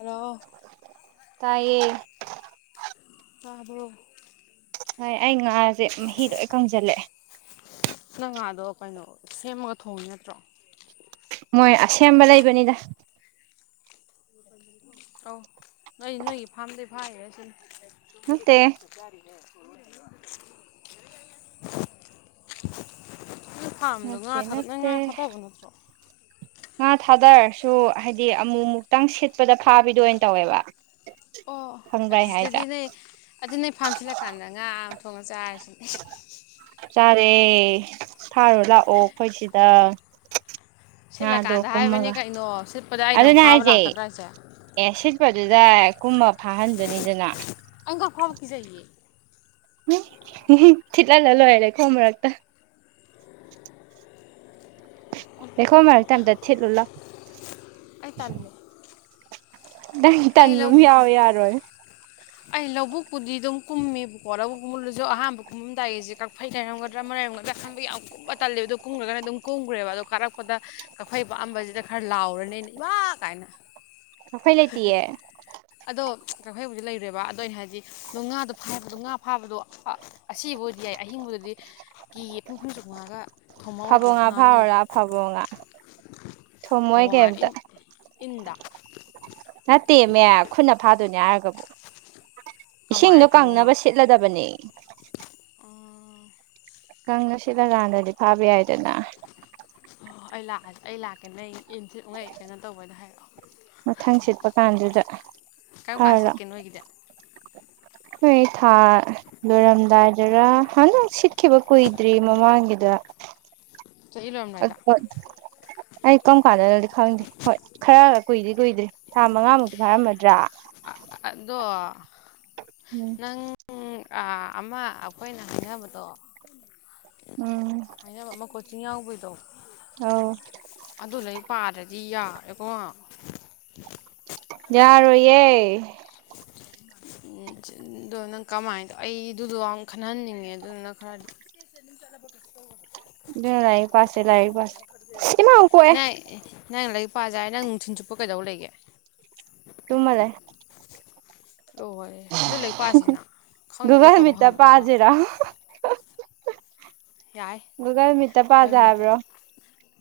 hello ꯇꯥꯏꯌꯦ ꯇꯥꯕ꯭ꯔꯣ ꯍꯣꯏ ꯑꯩ ꯉꯥꯁꯦ ꯃꯍꯤ ꯂꯣꯏ ꯀꯪꯖꯤꯜꯂꯛꯑꯦ ꯅꯪ ꯉꯥꯗꯣ ꯀꯩꯅꯣ ꯁꯦꯝꯃꯒ ꯊꯣꯡꯉꯤ ꯅꯠꯇ꯭ꯔꯣ ꯃꯣꯏ ꯑꯁꯦꯝꯕ ꯂꯩꯕꯅꯤꯗ ꯑꯧ ꯅꯣꯏ ꯅꯣꯏꯒꯤ ꯐꯥꯔꯝꯗꯩ ꯐꯥꯔꯤꯔꯁꯤꯅꯤ ꯅꯠꯇꯦ [unintelligible] ꯅꯣꯏ ꯐꯥꯔꯝꯗꯣ ꯉꯥ ꯅꯠꯇꯦ ꯊꯥꯗ ꯅꯪ ꯅꯠꯇꯦ ꯉꯥ ꯊꯥꯗꯕ ꯅꯠꯇ꯭ꯔꯣ ꯉꯥ ꯊꯥꯗꯔꯁꯨ ꯍꯥꯏꯗꯤ ꯑꯃꯨ ꯃꯨꯛꯇꯪ ꯁꯤꯠꯄꯗ ꯐꯥꯕꯤꯗꯨ ꯑꯣꯏ ꯇꯧꯋꯦꯕ ꯑꯣ ꯈꯪꯕ꯭ꯔꯥ ꯑꯗꯨ ꯑꯩ ꯍꯥꯏꯁꯦ ꯁꯤꯗꯗꯤ ꯅꯣꯏ ꯑꯗꯨ ꯅꯣꯏ ꯐꯥꯝ ꯁꯤꯜꯂꯀꯥꯟꯗ ꯉꯥ ꯑꯝ ꯊꯣꯡꯉ ꯆꯥꯔꯁꯤ ꯆꯥ ꯁꯦ ꯐꯥꯔꯨ ꯂꯥꯛꯑꯣ ꯑꯈꯣꯏ ꯁꯤꯗ ꯉꯥꯗꯣ ꯁꯤꯠꯂꯀꯥꯟꯗ ꯍꯥꯏꯕꯅꯤ ꯀꯨꯝꯃꯒ ꯀꯩꯅꯣ ꯁꯤꯠꯄꯗ ꯑꯩꯅ ꯑꯗꯨꯅꯦ ꯑꯃꯨꯛ ꯐꯥꯕ ꯍꯥꯏꯁꯦ ꯂꯥꯛꯀꯗ꯭ꯔꯣ ꯍꯥꯏꯁꯦ ꯑꯦ ꯁꯤꯠꯄꯗꯨꯗꯥꯏ ꯀꯨꯝꯃ ꯊꯥꯍꯟꯕꯅꯤꯗꯅ ꯑꯩ ꯉꯥ ꯐꯥꯕ ꯀꯤꯖꯩꯌꯦ ꯊꯠꯂ ꯂꯂꯣꯏꯔꯦ ꯈꯣ ꯃꯔꯥꯛꯛꯇ ꯈꯣ ꯃ ꯊꯗ ꯊꯠꯂꯣ ꯂ ꯍꯥꯏ ꯇꯜꯃꯦ ꯅꯪ ꯇꯟꯕ ꯑꯃ ꯌꯥꯎꯋ ꯌꯥꯔꯣꯏ ꯑꯩ ꯂꯧꯕꯨꯛꯄꯨꯗꯤ ꯑꯗꯨꯝ ꯀꯨꯝꯃꯦꯕꯀꯣ ꯂꯧꯕꯨꯛ ꯀꯨꯝꯃꯜꯂꯁꯨ ꯑꯍꯥꯟꯕ ꯀꯨꯝꯃꯝꯗꯥꯏꯁꯦ ꯀꯛꯐꯩ ꯂꯩꯔꯝꯒꯗ꯭ꯔꯥ ꯑꯃ ꯂꯩꯔꯝꯒꯗ꯭ꯔꯥ ꯑꯍꯥꯟꯕ ꯌꯥꯝ ꯀꯨꯝꯕ ꯇꯜꯂꯦꯕ ꯑꯗꯨꯗꯣ ꯀꯨꯝꯈ꯭ꯔꯒꯅ ꯑꯗꯨꯝ ꯀꯨꯝꯈ꯭ꯔꯦꯕ ꯑꯗꯣ ꯀꯥꯔꯛꯄꯗ ꯀꯛꯐꯩ ꯄꯥꯑꯝꯕꯁꯤꯗ ꯈꯔ ꯂꯥꯎꯔꯅꯦꯅ ꯏꯃꯥ ꯀꯥꯏꯅ ꯈꯩ ꯂꯩꯇꯦ ꯀꯐ ꯍꯩꯕꯨꯗꯤ ꯂꯩ ꯇꯨꯔꯦꯕ ꯑꯗꯣ ꯑꯩꯅ ꯍꯥꯏꯗꯤ ꯉꯥꯗꯣ ꯐꯥꯕꯗꯣ ꯉꯥ ꯐꯥꯕꯗꯣ ꯑꯁꯤꯕꯨ ꯑꯣꯏꯔꯗꯤ ꯌꯥꯏ ꯑꯍꯤꯡꯕꯗꯗꯤ ꯀꯤ ꯄꯨꯡꯐꯨꯟ ꯆꯨꯉꯥꯒ ꯐꯥꯕꯣ ꯉꯥ ꯐꯥꯎꯔꯔꯥ ꯐꯥꯕꯣ ꯉꯥ ꯊꯣꯃꯣꯏ ꯀꯩꯝꯇ ꯏꯗ ꯅꯠꯇꯦꯃꯦ ꯈꯨꯅ ꯐꯥꯗꯣꯏꯅꯦ ꯍꯥꯏꯔꯒꯕꯨ ꯀꯃꯥꯏꯅ ꯏꯁꯤꯡꯗ ꯐꯕꯣꯉꯥ ꯀꯪꯅꯕ ꯁꯤꯠꯂꯗꯕꯅꯤ ꯀꯪꯁꯤꯗꯀꯥꯟꯗꯗꯤ ꯐꯥꯕ ꯌꯥꯏꯗꯅ ꯑꯣ ꯑꯩ ꯂꯥꯛꯑꯁꯦ ꯑꯩ ꯂꯥꯛꯀꯦꯅꯦ ꯑꯩ ꯏꯟꯁꯤꯤꯠꯉꯩ ꯀꯩꯅꯣ ꯇꯧꯕꯗ ꯍꯥꯏꯔꯛꯑꯣ ꯃꯊꯪ ꯁꯤꯠꯄ ꯀꯥꯟꯗꯨꯗ ꯀꯔꯝ ꯀꯥꯟ ꯐꯔꯣ ꯁꯤꯠꯀꯦ ꯅꯣꯏꯒꯤꯗꯤ ꯍꯣꯏ ꯊꯥ ꯂꯣꯏꯔꯝꯗꯥꯏꯗꯔ ꯍꯟꯗꯛ ꯁꯤꯠꯈꯤꯕ ꯀꯨꯏꯗ꯭ꯔꯤ ꯃꯃꯥꯡꯒꯤꯗ ꯆꯍꯤ ꯂꯣꯏꯔꯝꯗꯥꯏꯗ ꯑꯩ ꯀꯔꯝ ꯀꯥꯟꯗꯅꯗꯤ ꯈꯪꯗꯦ ꯍꯣꯏ ꯈꯔ ꯀꯨꯏꯗꯦ ꯀꯨꯏꯗꯦ ꯊꯥ ꯃꯉꯥꯃꯨꯛꯇꯤ ꯐꯥꯔꯝꯃꯗ꯭ꯔꯥ ꯗꯣ ꯎꯝ ꯅꯪ ꯑꯃ ꯑꯩꯈꯣꯏꯅ ꯍꯥꯏꯅꯕꯗꯣ ꯎꯝ ꯑ ꯀꯣꯆꯤꯤꯡꯥꯎ ꯆꯥꯎ ꯑꯧ ꯑ ꯑꯗꯨꯅ ꯄꯥꯔꯗꯤ ꯌꯥ ꯑꯩꯀꯣ ꯌꯥꯔꯣꯏꯌꯦꯦ ꯑꯗꯨꯣ ꯅꯪ ꯀꯃꯥꯏꯅꯗ ꯑꯩꯗꯨꯗꯣ ꯌꯥꯝ ꯈꯟꯍꯟꯅꯤꯡꯉꯦ ꯑꯗꯨꯅ ꯈꯔꯗꯤ ꯂꯥꯏꯛ ꯄꯁꯦ ꯂꯥꯏꯛ ꯄꯁ ꯏꯃ ꯑ ꯀꯦ ꯄꯖꯦ ꯍꯥꯏ ꯅꯪ ꯅꯨꯡꯊꯤꯟ ꯆꯨꯞꯄ ꯀꯩꯗꯧ ꯂꯩꯒꯦ ꯁꯨꯃ ꯂꯩ ꯑꯣꯍꯣꯏ ꯑꯗꯨ ꯂꯩ ꯄꯁꯤꯅ ꯈꯪꯅ ꯒꯨꯒꯜ ꯈꯣꯠꯇꯕ ꯃꯤꯠꯇ ꯍꯪꯅꯔꯒ ꯄꯥꯁꯤꯔꯣ ꯌꯥꯏ ꯒꯨꯒꯜꯃꯤꯠꯇ ꯄꯥꯖ ꯒꯃꯤꯠꯇ ꯍꯥꯏꯕ꯭ꯔꯣ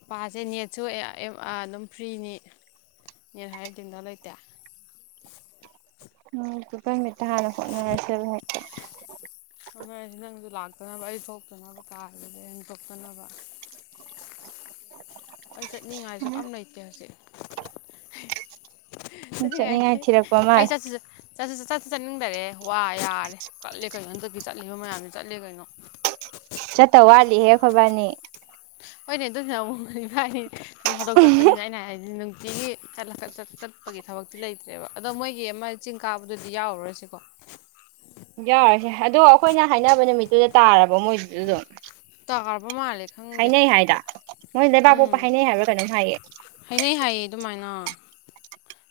ꯄꯥꯁꯦ ꯅꯦꯠꯁꯨ ꯑꯦ ꯑ ꯑꯦꯝ ꯑ ꯐ꯭ꯔꯤꯅꯤ ꯅꯦꯠ ꯍꯥꯏꯔ ꯇꯤꯡꯗꯣ ꯂꯩꯇꯦ ꯎꯝ [unintelligible] ꯇꯥꯔ ꯍꯣꯠꯅꯔꯁꯦ [unintelligible] [inaudible] [unintelligible] ꯅꯪꯁꯨ ꯂꯥꯛꯇꯅꯕ ꯑꯩ ꯊꯣꯛꯇꯅꯕ ꯀꯥꯗꯒꯤ [unintelligible] ꯊꯣꯛꯇꯅꯕ ꯑꯩ ꯆꯠꯅꯤꯡꯉꯥꯏꯁꯨ ꯑꯝ ꯂꯩꯇꯦ ꯍꯧꯖꯤꯛ ꯆꯠꯅꯤꯡꯉꯥꯏ ꯊꯤꯔꯛꯄ ꯃꯥꯜꯂꯦ [unintelligible] ꯆꯠꯅꯤꯡꯗꯔꯦ ꯋꯥ ꯌꯥꯔꯦ ꯀꯠꯂꯦ ꯀꯩꯅꯣ ꯍꯟꯗꯛꯇꯤ ꯆꯠꯂꯤꯕ ꯃꯌꯥꯝꯁ ꯆꯠꯂꯦ ꯀꯩꯅꯣ ꯆꯠꯇ ꯋꯥꯠꯂꯤꯍꯦ ꯑꯈꯣꯏꯕꯥꯅꯤ ꯍꯣꯏꯅꯦ ꯑꯗꯨ [unintelligible] ꯅꯣꯡ ꯐꯥꯗꯣꯛ ꯆꯠꯄꯅꯤꯅ ꯑꯩꯅ ꯍꯥꯏꯗꯤ ꯒꯤ [unintelligible] ꯄꯒꯤ ꯊꯕꯛꯇꯤ ꯂꯩꯇ꯭ꯔꯦꯕ ꯑꯗꯣ ꯃꯣꯏꯒꯤ ꯑꯃ ꯆꯤꯡ ꯀꯥꯕꯗꯨꯗꯤ ꯌꯥꯎꯔꯨꯔꯁꯤꯀꯣ ꯌꯥꯔꯁꯦ ꯑꯗꯣ ꯑꯩꯈꯣꯏꯅ ꯍꯥꯏꯅꯕ ꯅꯨꯃꯤꯠꯇꯨꯗ ꯇꯥꯔ ꯄꯣ ꯃꯣꯢꯗꯨ ꯑꯗꯨꯗꯨ ꯕ ꯃꯥꯜꯂꯦ ꯈꯪꯗꯦ ꯃꯣꯏ ꯂꯩꯕꯥꯛ ꯎꯝ ꯄꯣꯛꯄ ꯍꯥꯏꯅꯩ ꯍꯥꯏꯕꯥ ꯀꯩꯅꯣꯝ ꯍꯥꯏꯌꯦ ꯍꯥꯏꯅꯩ ꯍꯥꯏꯌꯦ ꯑꯗꯨꯃꯥꯏꯅ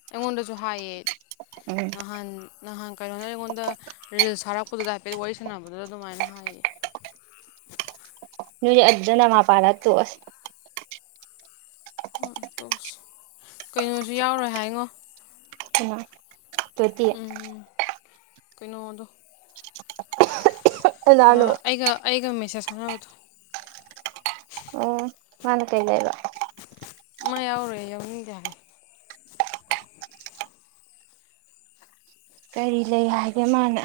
ꯑꯩꯉꯣꯟꯗꯁꯨ ꯍꯥꯏꯌꯦ ꯎꯝ ꯅꯍꯥꯟ ꯅꯍꯥꯟ ꯀꯩꯅꯣꯅ ꯌꯉꯣꯟꯗ ꯔꯤꯜꯁ ꯊꯥꯔ ꯈꯨꯗ ꯍꯥꯏꯐꯦꯠ ꯋꯥꯔꯤ ꯁꯥꯟꯅꯕꯗꯨꯗ ꯑꯗꯨꯃꯥꯏꯅ ꯍꯥꯏꯌꯦ ꯅꯣꯢꯗꯤ ꯑꯗꯨꯗ ꯅꯃꯥ ꯄꯜꯂ ꯇꯣ ꯇꯣꯛꯁꯤ ꯀꯩꯅꯣꯁꯨ ꯌꯥꯎꯔꯣꯏ ꯍꯥꯏꯉꯣ ꯀꯅꯥ ꯎꯝ [unintelligible] ꯀꯩꯅꯣꯗꯣ ꯑ ꯀꯅꯥꯅꯣ ꯑꯩꯒ ꯑꯩꯒ ꯃ [unintelligible] ꯑꯣ ꯃꯥꯅ ꯀꯩ ꯂꯩꯕ ꯃꯥ ꯌꯥꯎꯔꯣꯢ ꯌꯥꯎꯅꯤꯡꯗꯦ ꯍꯥꯏ ꯀꯔꯤ ꯂꯩ ꯍꯥꯏꯒꯦ ꯃꯥꯅ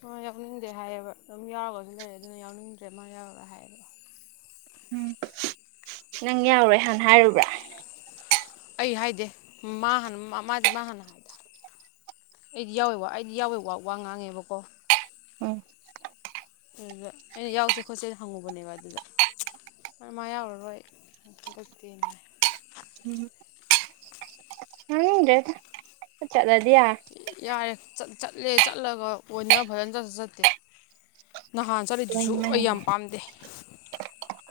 ꯃꯥ ꯌꯥꯎꯅꯤꯡꯗꯦ ꯍꯥꯏꯌꯦꯕ ꯑꯗꯨꯝ ꯌꯥꯎꯔꯒꯁꯨ ꯂꯩꯔꯦ ꯑꯗꯨꯅ ꯌꯥꯎꯅꯤꯡꯗ꯭ꯔꯦ ꯃꯥ ꯌꯥꯎꯔꯦ ꯍꯥꯏꯌꯦꯕ ꯎꯝ ꯅꯪ ꯌꯥꯎꯔꯣꯏ ꯍꯥꯟꯅ ꯍꯥꯏꯨꯔꯕ꯭ꯔꯥ ꯑꯩ ꯍꯥꯏꯗꯦ ꯃꯥ ꯍꯥꯟꯅ ꯃꯥꯗꯤ ꯃꯥ ꯍꯥꯟꯅ ꯑꯩꯗꯤ ꯌꯥꯎꯋꯦ ꯋꯥ ꯑꯩꯗꯤ ꯌꯥꯎꯋꯦ ꯋꯥ ꯋꯥ ꯉꯥꯡꯉꯦꯕꯀꯣ ꯎꯝ ꯑꯗꯨꯗ ꯑꯩꯅ ꯌꯥꯎꯁꯦ ꯈꯣꯠꯆꯦꯅ ꯍꯪꯉꯨꯕꯅꯦꯕ ꯑꯗꯨꯗꯣꯏ ꯃꯥ ꯌꯥꯎꯔꯔꯣꯏ [unintelligible] ꯍꯥꯏ ꯎꯝ [unintelligible] ꯌꯥꯔꯦ ꯆꯠ ꯆꯠꯂꯦ ꯆꯠꯂꯒ ꯑꯣꯏꯅ ꯐꯖꯅ ꯆꯠꯁꯨ ꯆꯠꯇꯦ ꯅꯍꯥꯟ ꯆꯠꯂꯤꯗꯨꯁꯨ ꯑꯩ ꯂꯩꯃꯟꯒ꯭ꯔꯦ ꯌꯥꯝ ꯄꯥꯝꯗꯦ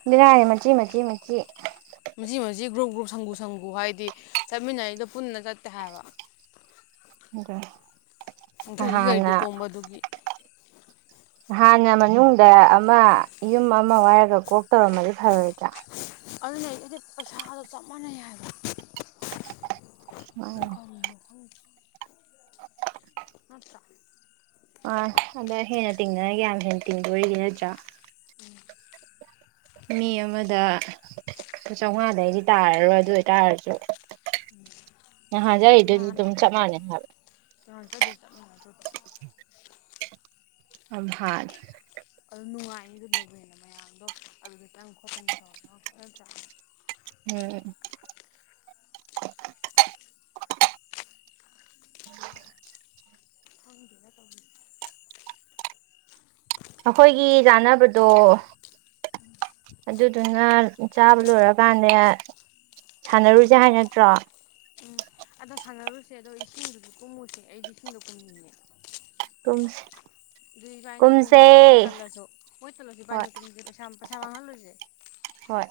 [unintelligible] ꯃꯆꯤ ꯃꯆꯤ ꯃꯆꯤ ꯃꯆꯤ ꯃꯆꯤ ꯒ꯭ꯔꯨꯞ ꯒ꯭ꯔꯨꯞ ꯁꯪꯒꯨ ꯁꯪꯒꯨ ꯍꯥꯏꯗꯤ ꯆꯠꯃꯤꯟꯅꯔꯤꯗ ꯄꯨꯟꯅ ꯆꯠꯇꯦ ꯍꯥꯏꯕ ꯑ ꯍ ꯒꯥꯔꯤ ꯒꯥꯔꯤꯗ ꯍꯥꯟꯅ ꯇꯣꯡꯕ ꯑꯗꯨꯒꯤ ꯍꯥꯟꯅ ꯃꯅꯨꯡꯗ ꯑꯃ ꯌꯨꯝ ꯑꯃ ꯋꯥꯏꯔꯒ ꯀꯣꯛ ꯇꯧꯔꯝꯃꯒꯦ ꯐꯔꯣꯏꯒ ꯑꯗꯨꯅꯦ ꯑꯩꯗꯤ ꯄꯩꯁꯥꯗꯣ ꯆꯞ ꯃꯥꯟꯅꯩ ꯍꯥꯏꯕ ꯎꯝ ꯍꯇꯥ ꯑ ꯑꯗ ꯍꯦꯟꯅ ꯇꯤꯡꯅꯅꯒ ꯌꯥꯝ ꯍꯦꯟꯅ ꯇꯤꯡꯗꯣꯔꯤꯗꯤ ꯅꯠꯇ꯭ꯔꯥ ꯃꯤ ꯑꯃꯗ ꯆꯥꯝꯃꯉꯥꯗꯩꯗꯤ ꯇꯥꯔꯔꯣꯏ ꯑꯗꯨ ꯑꯣꯏꯇꯥꯔꯁꯨ ꯉꯍꯖ ꯑꯗꯨꯗꯤ ꯅꯍꯥꯟ ꯑꯗꯨꯝ ꯆꯞ ꯃꯥꯟꯅꯩ ꯍꯥꯏꯕ ꯅꯍꯥꯟ ꯆꯠꯂꯤ ꯆꯞ ꯃꯥꯟꯅꯗ꯭ꯔꯣ ꯑꯍꯥ ꯅꯨꯡꯉꯥꯏꯅꯤ ꯑꯗꯨꯅꯧꯕꯦꯅ ꯃꯌꯥꯝꯗꯣ ꯑꯗꯨꯗ ꯈꯤꯇꯪ ꯈꯣꯠꯇꯅ ꯇꯧꯔ ꯆ ꯎꯝ ꯊꯪꯗꯗ ꯇ ꯑꯩꯈꯣꯏꯒꯤ ꯆꯥꯅꯕꯗꯣ ꯑꯗꯨꯗꯨꯅ ꯆꯥꯕ ꯂꯣꯏꯔꯀꯥꯟꯗ ꯁꯥꯟꯅꯔꯨꯁꯦ ꯍꯥꯏ ꯅꯠꯇ꯭ꯔꯣ ꯎꯝ ꯑꯗꯣ ꯁꯥꯟꯅꯔꯨꯁꯦ ꯑꯗꯣ ꯏꯁꯤꯡꯗꯨꯁꯨ ꯀꯨꯝꯃꯨꯁꯦ ꯑꯩꯁ ꯏꯁꯤꯡꯗꯣ ꯀꯨꯝꯃꯤꯅꯦ ꯀꯨꯝꯁꯦ ꯑꯗꯨꯏ ꯏꯕꯥꯅꯤ ꯀꯨꯝꯁꯦ ꯍ ꯇꯜꯂꯁꯨ ꯍ ꯇꯠꯂꯁꯨ ꯏꯕꯥꯅꯤ ꯍꯣꯏ ꯀꯨꯝꯁꯤ ꯄꯩꯁꯥꯩ ꯊꯦꯕꯉꯥ ꯂꯣꯏꯁꯦ ꯍꯣꯏꯔꯦ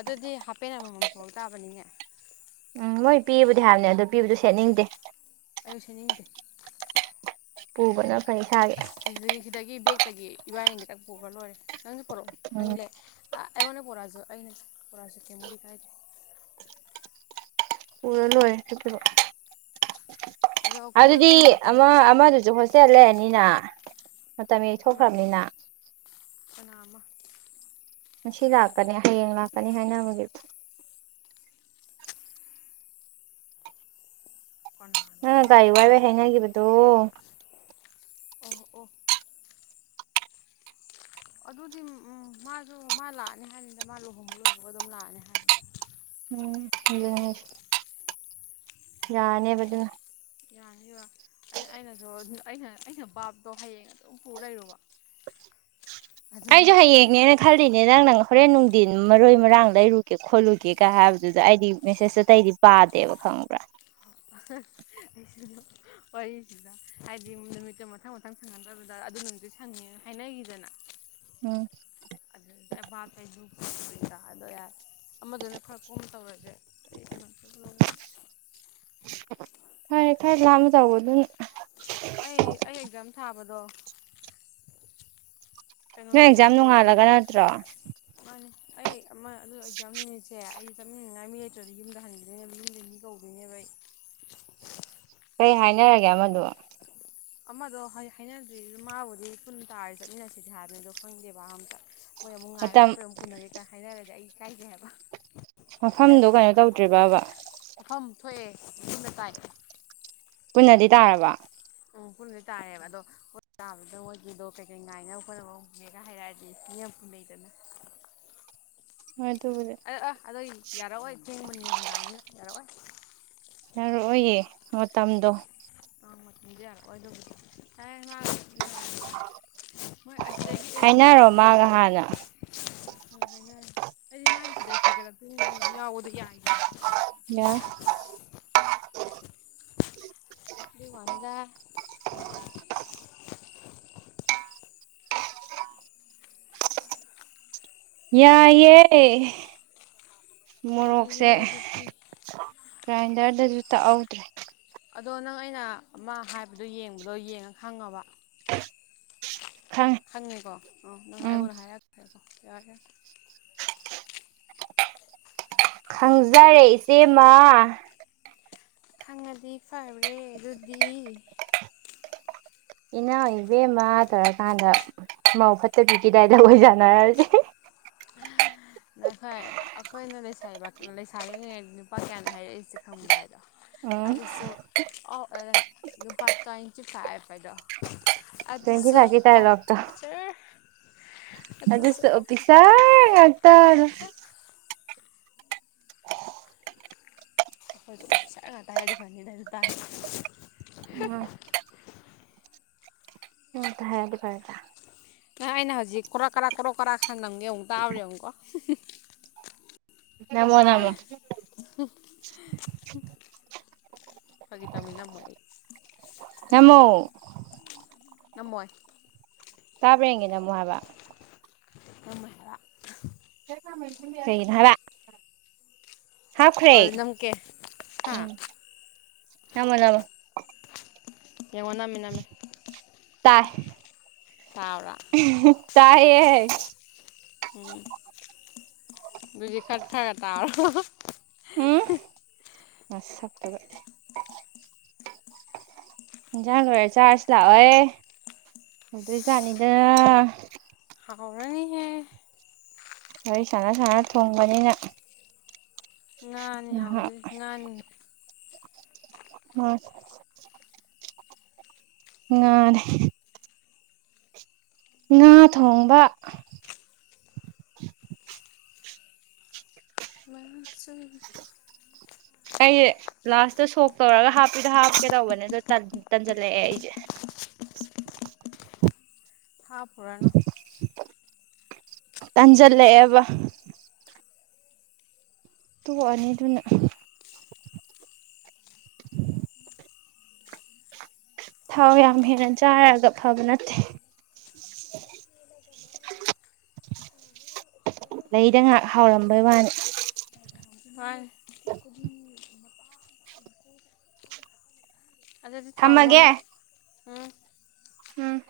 ꯑꯗꯨꯗꯤ ꯍꯥꯄꯦꯟ ꯑꯃꯃꯝ ꯐꯥꯎ ꯇꯥꯕꯅꯤꯅꯦ ꯎꯝ ꯃꯣꯏ ꯄꯤꯕꯗꯤ ꯍꯥꯏꯕꯅꯦ ꯑꯣ ꯄꯤꯕꯗꯤ ꯁꯦꯠꯅꯤꯡꯗꯦ ꯑꯩꯨ ꯁꯅꯤꯡꯗꯤ ꯄꯨꯕꯅ ꯐꯩ ꯏꯁꯥꯒꯤ ꯑꯁ ꯍꯗꯒꯤꯕꯦꯛ ꯇꯒꯤ ꯏꯕꯥꯏꯅꯤꯒꯤꯇꯛ ꯄꯨꯔ ꯂꯣꯏꯔꯦ ꯅꯪꯁꯨ ꯍꯔꯣ ꯎꯝ ꯅꯪꯂꯦ ꯑꯩꯉꯣꯟꯗ ꯄꯣꯔꯥꯁꯨ ꯑꯩꯅ ꯄꯣꯔꯥꯁꯨ ꯀꯦꯝꯃꯨꯗꯤ ꯀꯥꯏꯗꯦ ꯎꯔ ꯂꯣꯏ ꯊꯔ ꯑꯗꯣ ꯃꯣꯏ ꯑꯗꯨꯗꯤ ꯀꯨꯝꯕ ꯑꯃ ꯇꯜꯂꯦ ꯑꯃꯗꯨꯁꯨ ꯍꯣꯁꯇꯦꯜ ꯂꯩꯔꯅꯤꯅ ꯃꯇꯝ ꯌꯊꯈ꯭ꯔꯕꯅꯤꯅ ꯑꯅꯥꯃ ꯃꯁꯤ ꯂꯥꯛꯀꯅꯤ ꯍꯌꯦꯡ ꯂꯥꯛꯀꯅꯤ ꯍꯥꯏꯅꯕꯒꯤ ꯑꯪ ꯀꯅꯥꯅꯣꯃ ꯒꯥꯔꯤ ꯋꯥꯏꯕ ꯍꯌꯦꯡ ꯂꯥꯛꯀꯅꯤ ꯍꯥꯏꯅꯈꯤꯕꯗꯨꯣ ꯑꯣ ꯑꯣ ꯑꯗꯨꯗꯤ ꯎꯝ ꯃꯥꯁꯨ ꯃꯥ ꯂꯥꯛꯑꯅꯤ ꯍꯥꯏꯔꯤꯅꯤꯗ ꯃꯥ ꯂꯨꯍꯣꯡꯕ ꯂꯣꯏꯕ ꯑꯗꯨꯝ ꯂꯥꯛꯑꯅꯤ ꯍꯥꯏꯔꯤꯅꯤ ꯎꯝ ꯎ ꯌꯥꯅꯦꯕꯗꯨꯅ ꯌꯥꯅꯤ ꯑꯩꯅ ꯑꯩꯅꯁꯨ ꯑꯩꯅ ꯑꯩꯅ ꯕꯥꯥꯞꯗꯣ ꯍꯌꯦꯡ ꯑꯗꯨꯝ ꯄꯨ ꯂꯩꯔꯨꯕ ꯑꯗꯨꯒ ꯑꯩꯁꯨ ꯍꯌꯦꯡꯅꯦꯅ ꯈꯜꯂꯤꯅꯦ ꯅꯪ ꯅꯪ ꯍꯣꯔꯦꯟ ꯅꯨꯡ ꯗꯤ ꯃꯔꯣꯏ ꯃꯔꯥꯡ ꯂꯩꯔꯨꯒꯦ ꯈꯣꯠꯂꯨꯒꯦꯒ ꯍꯥꯏꯕꯗꯨꯗ ꯑꯩꯗꯤ ꯃꯦꯁꯦꯁꯇ ꯑꯇꯩꯗꯤ ꯄꯥꯗꯦꯕ ꯈꯪꯕ꯭ꯔꯥ ꯑꯩ ꯋꯥꯔꯤꯁꯤꯗ ꯍꯥꯏꯗꯤ ꯅꯨꯃꯤꯠꯇꯣ ꯃꯊꯪ ꯃꯊꯪ ꯁꯪꯍꯟꯗꯕꯗ ꯑꯗꯨ ꯅꯨꯃꯤꯠꯇꯨ ꯁꯪꯉꯦ ꯍꯥꯏꯅꯈꯤꯗꯅ ꯎꯝ ꯕꯥ ꯌ ꯗ ꯍꯥꯏꯗꯣ ꯌꯥꯔꯦ ꯑꯃꯗꯨꯅ ꯈꯔ ꯀꯣꯡꯅ ꯇꯧꯔꯁꯦ ꯑꯩꯃ ꯈꯔꯦ ꯈꯔꯦ ꯂꯃ ꯇꯧꯕ ꯑꯗꯨ ꯑꯩ ꯑꯩ ꯑꯦꯛꯖꯥꯝ ꯊꯥꯕꯗ ꯗꯣ ꯅꯣꯏꯁ ꯌꯥꯝ ꯅꯣꯡꯉꯥꯜꯂꯒ ꯅꯠꯇ꯭ꯔꯣ ꯃꯥꯅꯦ ꯑꯩ ꯑꯗꯨ ꯑꯣꯏꯖꯝꯃꯤꯉꯁꯦ ꯑꯩ ꯆꯠꯃꯤꯟꯅꯉꯥꯏ ꯃꯤ ꯂꯩꯇ꯭ꯔꯗꯤ ꯌꯨꯝꯗ ꯍꯟꯈꯤꯗꯣꯏꯅꯦꯕ ꯌꯨꯝꯗ ꯃꯤ ꯀꯧꯗꯣꯏꯅꯦꯕ ꯀꯩ ꯍꯥꯏꯅꯔꯒꯦ ꯑꯃꯗꯣ ꯑꯃꯗꯣ ꯍꯥꯏꯅꯗ꯭ꯔꯤ ꯃꯥꯕꯨꯗꯤ ꯄꯨꯟ ꯇꯥꯔ ꯆꯠꯃꯤꯟꯅꯁꯤꯁꯦ ꯍꯥꯏꯕꯅꯤ ꯑꯗꯣ ꯈꯪꯗꯦꯕ ꯑꯝꯇ ꯃꯣꯏ ꯑꯃꯨꯛ ꯉꯥꯏꯌ ꯃꯇꯝ ꯈꯣꯠꯄꯣ ꯑꯃꯨ ꯄꯨꯅꯒꯦ ꯀꯥꯏ ꯍꯥꯏꯅꯔꯒ ꯑꯩ ꯀꯥꯏꯒꯦ ꯍꯥꯏꯕ ꯃꯐꯝꯗꯨꯣ ꯀꯩꯅꯣ ꯇꯧꯗ꯭ꯦꯔꯤꯕꯕ ꯃꯐꯝ ꯊꯣꯛꯑꯦ ꯑꯗꯨꯕ ꯇꯥꯏ ꯄꯨꯟꯅꯗꯤ ꯇꯥꯔꯕ ꯐꯨꯟꯗꯤ ꯇꯥꯔꯦꯕ ꯑꯗꯣ ꯇꯥꯕꯗ ꯃꯣꯏꯒꯤꯗꯣ ꯀꯩꯀꯩ ꯉꯥꯏꯅꯕ ꯍꯣꯠꯅꯕ ꯎꯒꯦꯒ ꯍꯥꯏꯔꯔꯗꯤ ꯏ ꯌꯥꯝ ꯐꯨ ꯂꯩꯩꯗꯅ ꯍꯣꯏ ꯑꯗꯨꯕꯨꯗꯤ ꯑ ꯑ ꯑꯗꯨꯣ ꯌꯥꯔꯛꯑꯣꯏ ꯄꯨꯡ ꯃ ꯃꯤꯗꯥꯡꯅꯤꯅ ꯌꯥꯔꯥꯏ ꯌꯥꯔꯛꯑꯣꯌꯦ ꯃꯇꯝꯗꯣ ꯑꯉꯥꯡ ꯃꯇꯝꯗꯤ ꯌꯥꯔꯑꯣꯏꯗꯣꯏꯅꯦ ꯍꯥꯏ ꯉꯉꯥꯡ ꯍꯥꯏꯅꯔꯣ ꯑꯦꯔꯤꯁꯥ ꯀꯩꯅꯣ ꯃꯥꯒ ꯍꯥꯟꯅ ꯀꯩ ꯍꯥꯏꯅꯔꯦ ꯑꯩꯗꯤ ꯃꯥꯗꯤ ꯁꯤꯗꯩ ꯍꯥꯏꯒꯠꯂꯛꯇꯣꯏꯅꯤ ꯅꯪ ꯌꯥꯎꯕꯗꯣ ꯌꯥꯏꯒꯦ ꯑ [unintelligible] ꯀꯚꯗ ꯌꯥꯏꯦ ꯃꯣꯔꯣꯛꯁꯦ ꯌꯥꯏꯌꯦ ꯑꯗꯨꯗꯤ ꯒ꯭ꯔꯥꯏꯟꯗꯔꯗꯁꯨ ꯇ ꯍꯥꯎꯗ꯭ꯔꯔꯤ ꯑꯗꯣ ꯅꯪ ꯑꯩꯅ ꯑꯃ ꯍꯥꯏꯕꯗꯣ ꯌꯦꯡꯕꯗꯣ ꯌꯦꯡꯉ ꯈꯪꯉꯕ ꯈꯪꯉꯦ ꯍꯪꯉꯤꯀꯣ ꯑꯣ ꯅ ꯎꯝ ꯑꯩꯉꯣꯟꯗ ꯍꯥꯏꯔꯛꯈ꯭ꯔꯦꯀꯣ ꯌꯥꯒꯦ ꯈꯪꯖꯔꯦ ꯏꯆꯦꯃ ꯈꯪꯉꯗꯤ ꯐꯕ꯭ꯔꯦ ꯑꯗꯨꯗꯤ ꯏꯅꯥꯎ ꯏꯕꯦꯝꯃ ꯇꯧꯔꯀꯥꯟꯗ ꯃꯧ ꯐꯠꯇꯕꯤꯈꯤꯗꯥꯏꯗ ꯑꯣꯏꯣꯏꯖꯥꯟꯅꯔꯔꯁꯦ ꯣꯏ ꯑꯩꯈꯣꯏꯅ ꯂꯩꯁꯥꯕꯤꯉꯉꯩ ꯅꯨꯄꯥ ꯀꯌꯥꯅꯣ ꯍꯥꯏꯔꯛꯏꯁꯦ ꯈꯪꯕ꯭ꯔꯥ ꯍꯥꯏꯗꯣ ꯎꯝ ꯑꯗꯨꯁꯨ ꯂꯨꯄꯥ ꯇ꯭ꯋꯦꯟꯇꯤ ꯐꯥꯏꯕ ꯍꯥꯏꯗꯣ ꯇ꯭ꯋꯦꯟꯇꯤ ꯑꯗꯨꯁꯨ ꯐꯥꯏꯚꯀꯤ ꯗꯥꯏꯂꯣꯛꯇꯣ ꯑꯣꯐꯤꯁꯔ ꯑꯗꯨꯗꯁꯨ ꯑꯗꯨꯁꯨ ꯑꯣꯐꯤꯁꯦ ꯑꯣꯐꯤꯁꯥꯔ ꯉꯥꯛꯇꯅ ꯉꯇ ꯑꯩꯈꯣꯏ ꯆ ꯇꯗꯤ ꯐꯅꯤꯗ ꯑꯗꯨ ꯇꯥ ꯎꯝ ꯑꯝꯇ ꯍꯥꯏꯔꯗꯤ ꯐꯔꯗ ꯑꯩꯅ ꯍꯧꯖꯤꯛ ꯀꯣꯔꯣꯛ ꯀꯔꯥ ꯀꯣꯔꯣꯛ ꯀꯔꯥ ꯈꯟ ꯑꯃ ꯌꯦꯡꯉꯨꯛ ꯇꯥꯕ꯭ꯔ ꯌꯦꯡꯨꯛꯀꯣ ꯅꯃꯣ ꯅꯃꯣ ꯐꯒꯤ ꯇꯃꯤꯅ ꯃꯣꯏ ꯅꯃꯣ ꯅꯃꯣꯏ ꯇꯥꯕ ꯌꯦꯒꯦꯅꯃꯨ ꯍꯥꯏꯕ ꯃ ꯍ ꯅꯔ ꯍꯥꯥꯎ ꯐ꯭ꯔꯦ ꯍꯣꯏ ꯑꯗꯨ ꯅꯝꯀꯦ ꯎꯝ ꯍꯥ ꯑꯃꯅꯥꯃ ꯋꯥ ꯃꯃꯦ ꯑ ꯇꯥꯏꯌꯦꯦ ꯖꯤ ꯈꯠ ꯊꯥꯛ ꯑꯦꯇꯥ ꯑꯣ ꯁꯖ ꯂꯔ ꯆꯥꯔꯖ ꯂꯥꯛꯑꯣꯣꯏ ꯑꯗꯨꯗꯣꯏꯖꯥꯅꯤꯗ ꯍꯥꯛꯧꯅꯤꯍꯦꯛ ꯑꯩꯣꯏ ꯁꯥꯟꯅ ꯁꯥꯟꯅ ꯊꯣꯡꯕꯅꯤꯅ ꯉꯅꯤ ꯍꯥꯎꯗꯣꯏ ꯉꯥꯏꯍꯥꯛ ꯉꯅꯤ ꯑꯣꯏ ꯑꯦ ꯉꯥ ꯊꯣꯡꯕ ꯆ ꯑꯩꯁꯦ ꯂꯥꯁꯇ ꯁꯣꯛ ꯇꯧꯔꯒ ꯍꯥꯞꯄꯤꯗ ꯍꯥꯞꯀꯦ ꯇꯧꯕꯅꯦ ꯑꯗꯣ ꯇꯟꯁꯤꯜꯂꯛꯑꯦ ꯑꯩꯁꯦ ꯍꯥꯥ ꯄꯨꯔꯨꯔꯥꯅꯣ ꯇꯥꯟꯁꯤꯜꯂꯛꯑꯦꯕ ꯇꯨꯡ ꯑꯅꯤꯗꯨꯅ ꯊꯥꯎ ꯌꯥꯝ ꯍꯦꯟꯅ ꯆꯥꯔꯛꯒ ꯐꯕ ꯅꯠꯇꯦ ꯂꯩꯗ ꯉꯥꯏꯍꯥꯛ ꯍꯥꯎꯔꯝꯕꯩ ꯋꯥꯅꯤ ꯍ ꯑꯗꯨꯗꯤ ꯊꯥꯎ ꯊꯝꯃꯒꯦ ꯃꯅꯦ ꯎꯝ ꯎꯝ